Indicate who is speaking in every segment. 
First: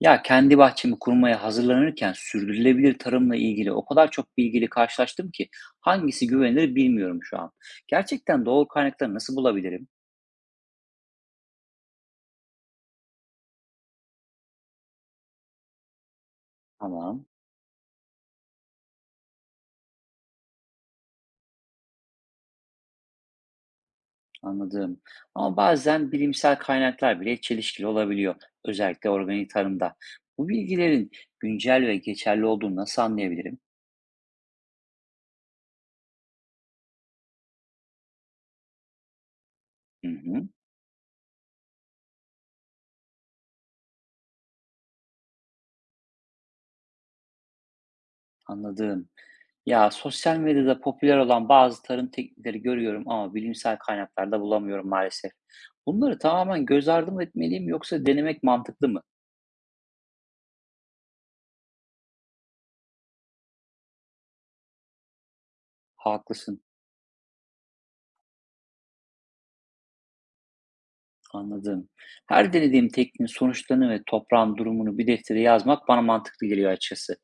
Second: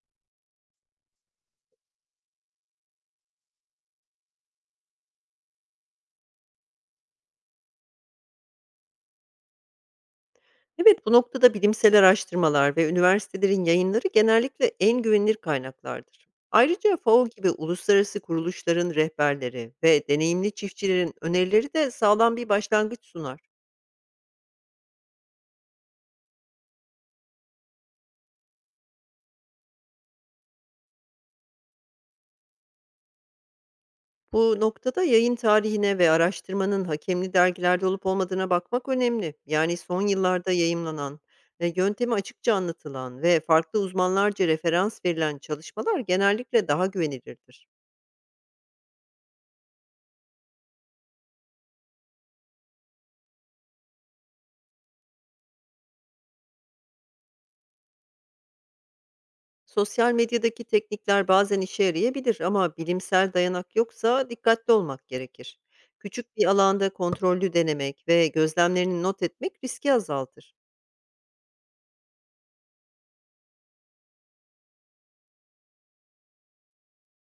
Speaker 1: Ya kendi bahçemi kurmaya hazırlanırken sürdürülebilir tarımla ilgili o kadar çok bilgiyle karşılaştım ki hangisi güvenilir bilmiyorum şu an. Gerçekten doğru kaynakları nasıl bulabilirim?
Speaker 2: Evet, bu noktada bilimsel araştırmalar ve üniversitelerin yayınları genellikle en güvenilir kaynaklardır. Ayrıca
Speaker 1: Tamam,
Speaker 2: FAO gibi uluslararası kuruluşların rehberleri ve deneyimli çiftçilerin önerileri de sağlam bir başlangıç sunar.
Speaker 1: anladım. Ama bazen bilimsel kaynaklar bile çelişkili olabiliyor. Özellikle organik tarımda. Bu bilgilerin güncel ve geçerli olduğunu nasıl anlayabilirim?
Speaker 2: Bu noktada yayın tarihine ve araştırmanın hakemli dergilerde olup olmadığına bakmak önemli. Yani son
Speaker 1: Hı hı,
Speaker 2: yıllarda yayımlanan ve yöntemi açıkça anlatılan ve farklı uzmanlarca referans verilen çalışmalar genellikle daha güvenilirdir.
Speaker 1: anladım. Ya, sosyal medyada popüler olan bazı tarım teknikleri görüyorum ama bilimsel kaynaklarda bulamıyorum maalesef. Bunları tamamen göz ardı mı etmeliyim yoksa denemek mantıklı mı?
Speaker 2: Sosyal medyadaki teknikler bazen işe yarayabilir ama bilimsel dayanak yoksa dikkatli olmak gerekir. Küçük bir
Speaker 1: Haklısın,
Speaker 2: alanda kontrollü denemek ve gözlemlerini not etmek riski azaltır.
Speaker 1: anladım. Her denediğim tekniğin sonuçlarını ve toprağın durumunu bir deftere yazmak bana mantıklı geliyor açıkçası.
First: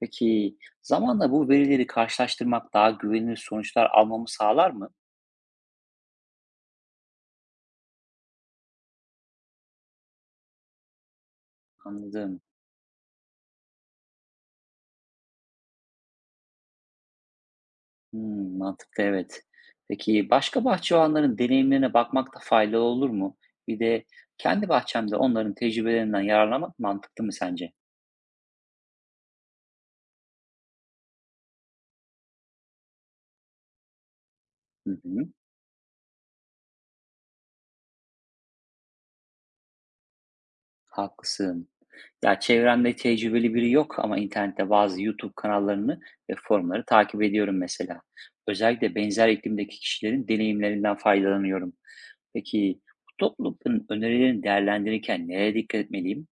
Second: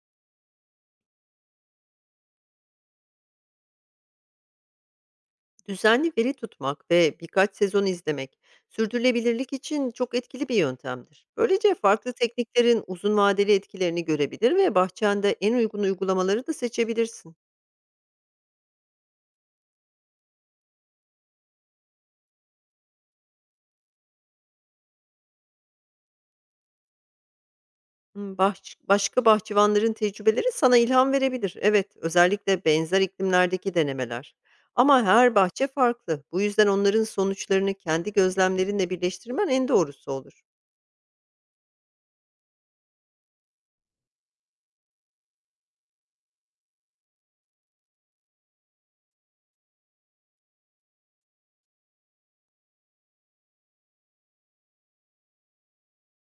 Speaker 1: Peki zamanla bu verileri karşılaştırmak daha güvenilir sonuçlar almamı sağlar mı?
Speaker 2: Düzenli veri tutmak ve birkaç sezon izlemek sürdürülebilirlik için çok etkili bir yöntemdir. Böylece farklı
Speaker 1: Anladım.
Speaker 2: tekniklerin uzun vadeli etkilerini görebilir ve bahçende en uygun uygulamaları da seçebilirsin.
Speaker 1: Hımm, mantıklı, evet. Peki, başka bahçıvanların deneyimlerine bakmak da faydalı olur mu? Bir de kendi bahçemde onların tecrübelerinden yararlanmak mantıklı mı sence?
Speaker 2: Hımm, başka bahçıvanların tecrübeleri sana ilham verebilir. Evet, özellikle benzer iklimlerdeki denemeler.
Speaker 1: Hı
Speaker 2: Ama
Speaker 1: hı,
Speaker 2: her bahçe farklı. Bu yüzden onların sonuçlarını kendi gözlemlerinle birleştirmen en doğrusu olur.
Speaker 1: haklısın. Ya, çevremde tecrübeli biri yok ama internette bazı YouTube kanallarını ve forumları takip ediyorum mesela. Özellikle benzer iklimdeki kişilerin deneyimlerinden faydalanıyorum. Peki, bu toplulukların önerilerini değerlendirirken nereye dikkat etmeliyim?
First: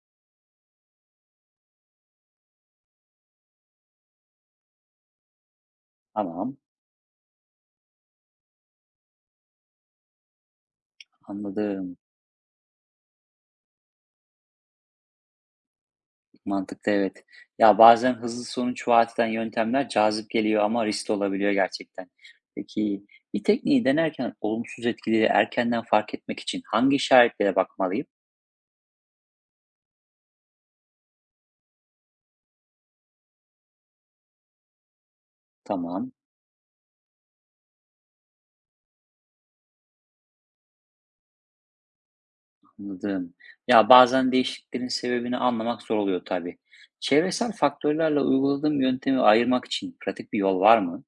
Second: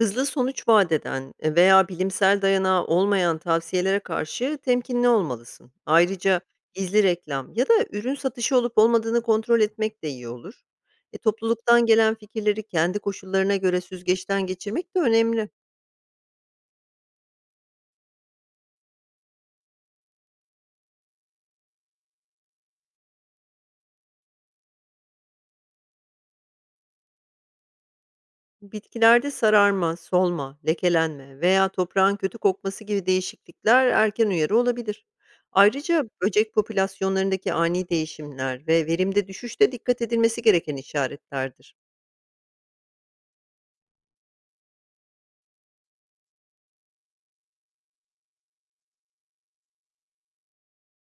Speaker 2: Hızlı sonuç vaat eden veya bilimsel dayanağı olmayan tavsiyelere karşı temkinli olmalısın. Ayrıca
Speaker 1: Tamam,
Speaker 2: gizli reklam ya da ürün satışı olup olmadığını kontrol etmek de iyi olur. Topluluktan
Speaker 1: anladım.
Speaker 2: gelen fikirleri kendi koşullarına göre süzgeçten geçirmek de önemli.
Speaker 1: Mantıklı, evet. Ya, bazen hızlı sonuç vaat eden yöntemler cazip geliyor ama riskli olabiliyor gerçekten. Peki, bir tekniği denerken olumsuz etkileri erkenden fark etmek için hangi işaretlere bakmalıyım?
Speaker 2: Bitkilerde sararma, solma, lekelenme veya toprağın kötü kokması gibi değişiklikler erken uyarı olabilir. Ayrıca
Speaker 1: Tamam,
Speaker 2: böcek popülasyonlarındaki ani değişimler ve verimde düşüş de dikkat edilmesi gereken işaretlerdir.
Speaker 1: anladım. Ya, bazen değişikliklerin sebebini anlamak zor oluyor tabii. Çevresel faktörlerle uyguladığım yöntemi ayırmak için pratik bir yol var mı?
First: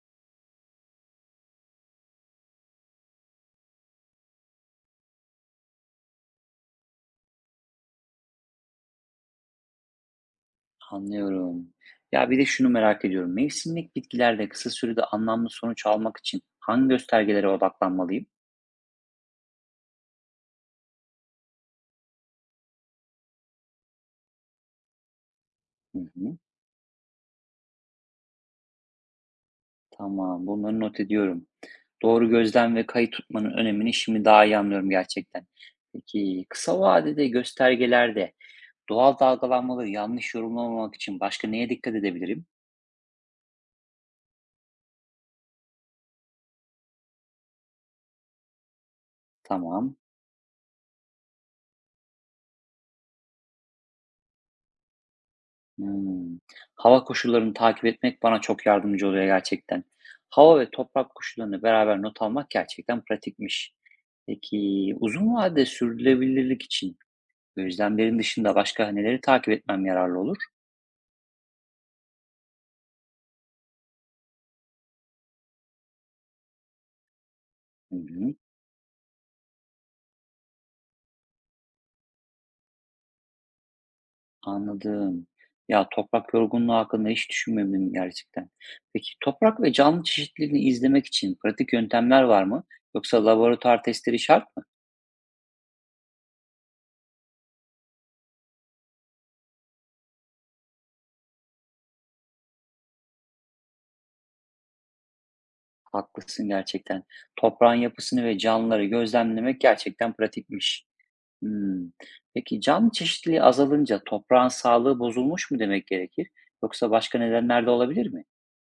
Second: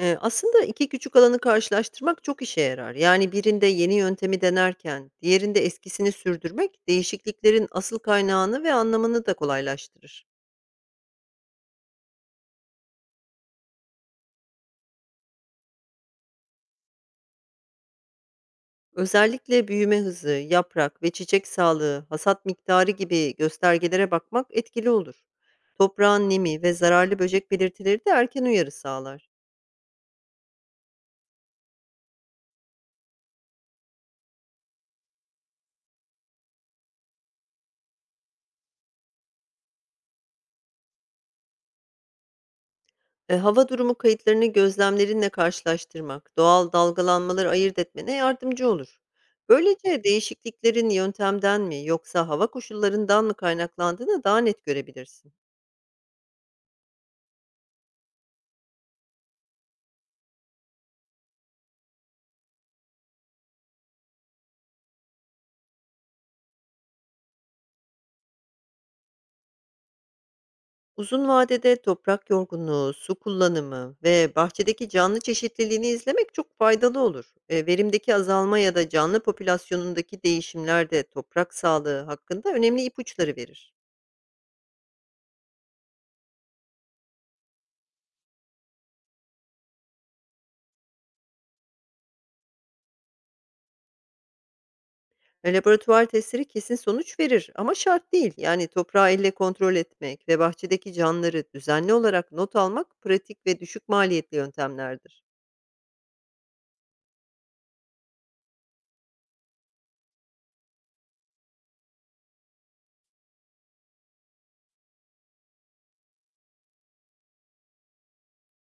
Speaker 2: Aslında iki küçük alanı karşılaştırmak çok işe yarar. Yani birinde yeni yöntemi denerken, diğerinde eskisini sürdürmek değişikliklerin asıl kaynağını ve anlamını da kolaylaştırır.
Speaker 1: Anlıyorum. Ya, bir de şunu merak ediyorum. Mevsimlik bitkilerde kısa sürede anlamlı sonuç almak için hangi göstergelere odaklanmalıyım?
Speaker 2: Özellikle büyüme hızı, yaprak ve çiçek sağlığı, hasat miktarı gibi göstergelere bakmak etkili olur.
Speaker 1: Hı
Speaker 2: Toprağın
Speaker 1: hı.
Speaker 2: nemi ve zararlı böcek belirtileri de erken uyarı sağlar.
Speaker 1: Tamam, bunları not ediyorum. Doğru gözlem ve kayıt tutmanın önemini şimdi daha iyi anlıyorum gerçekten. Peki kısa vadede göstergelerde doğal dalgalanmaları yanlış yorumlamamak için başka neye dikkat edebilirim?
Speaker 2: Hava durumu kayıtlarını gözlemlerinle karşılaştırmak, doğal dalgalanmaları ayırt etmene yardımcı olur.
Speaker 1: Tamam.
Speaker 2: Böylece değişikliklerin yöntemden mi yoksa hava koşullarından mı kaynaklandığını daha net görebilirsin.
Speaker 1: Hmm. Hava koşullarını takip etmek bana çok yardımcı oluyor gerçekten. Hava ve toprak koşullarını beraber not almak gerçekten pratikmiş. Peki uzun vadede sürdürülebilirlik için gözlemlerin dışında başka neleri takip etmem yararlı olur?
Speaker 2: Uzun vadede toprak yorgunluğu, su kullanımı ve bahçedeki canlı çeşitliliğini izlemek çok faydalı olur.
Speaker 1: Hı
Speaker 2: Verimdeki
Speaker 1: hı.
Speaker 2: azalma ya da canlı popülasyonundaki değişimler de toprak sağlığı hakkında önemli ipuçları verir.
Speaker 1: Anladım. Ya, toprak yorgunluğu hakkında hiç düşünmedim gerçekten. Peki toprak ve canlı çeşitliliğini izlemek için pratik yöntemler var mı? Yoksa laboratuvar testleri şart mı?
Speaker 2: Laboratuvar testleri kesin sonuç verir ama şart değil. Yani toprağı elle kontrol etmek ve bahçedeki canlıları düzenli olarak not almak pratik ve düşük maliyetli yöntemlerdir.
Speaker 1: Haklısın gerçekten. Toprağın yapısını ve canlıları gözlemlemek gerçekten pratikmiş. Hmm. Peki canlı çeşitliliği azalınca toprağın sağlığı bozulmuş mu demek gerekir? Yoksa başka nedenler de olabilir mi?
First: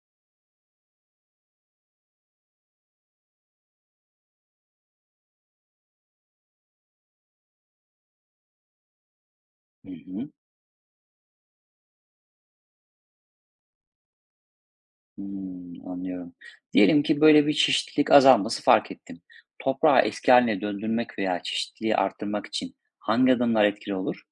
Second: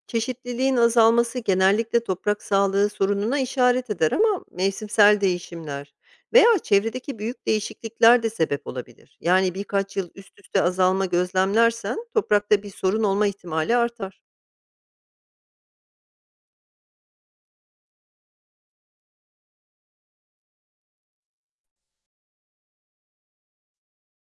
Speaker 2: Çeşitliliğin azalması genellikle toprak sağlığı sorununa işaret eder ama mevsimsel değişimler veya çevredeki büyük değişiklikler de sebep olabilir. Yani
Speaker 1: Hı
Speaker 2: birkaç yıl
Speaker 1: hı.
Speaker 2: üst üste azalma gözlemlersen toprakta bir sorun olma ihtimali artar.
Speaker 1: Hımm, anlıyorum. Diyelim ki böyle bir çeşitlilik azalması fark ettim. Toprağı eski hâline döndürmek veya çeşitliliği arttırmak için hangi adımlar etkili olur?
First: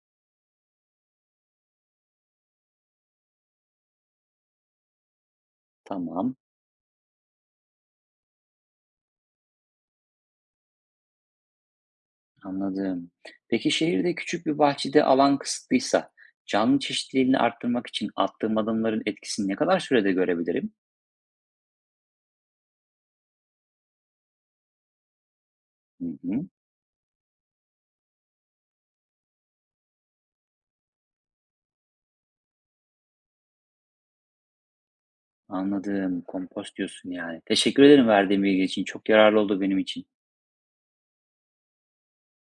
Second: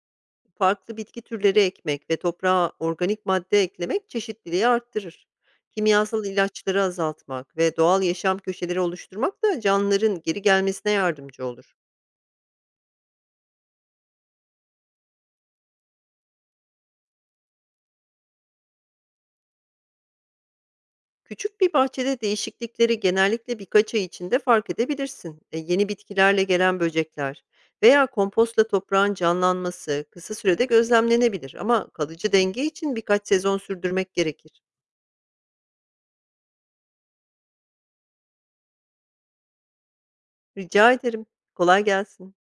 Speaker 2: Farklı bitki türleri ekmek ve toprağa organik madde eklemek çeşitliliği arttırır. Kimyasal
Speaker 1: Tamam,
Speaker 2: ilaçları azaltmak ve doğal yaşam köşeleri oluşturmak da canlıların geri gelmesine yardımcı olur.
Speaker 1: anladım. Peki şehirde küçük bir bahçede alan kısıtlıysa canlı çeşitliliğini arttırmak için attığım adımların etkisini ne kadar sürede görebilirim?
Speaker 2: Küçük bir bahçede değişiklikleri genellikle birkaç ay içinde fark edebilirsin. Yeni
Speaker 1: Hı
Speaker 2: bitkilerle
Speaker 1: hı,
Speaker 2: gelen böcekler veya kompostla toprağın canlanması kısa sürede gözlemlenebilir ama kalıcı denge için birkaç sezon sürdürmek gerekir.
Speaker 1: anladım. Kompost diyorsun yani. Teşekkür ederim verdiğin bilgi için. Çok yararlı oldu benim için.
Speaker 2: Rica ederim. Kolay gelsin.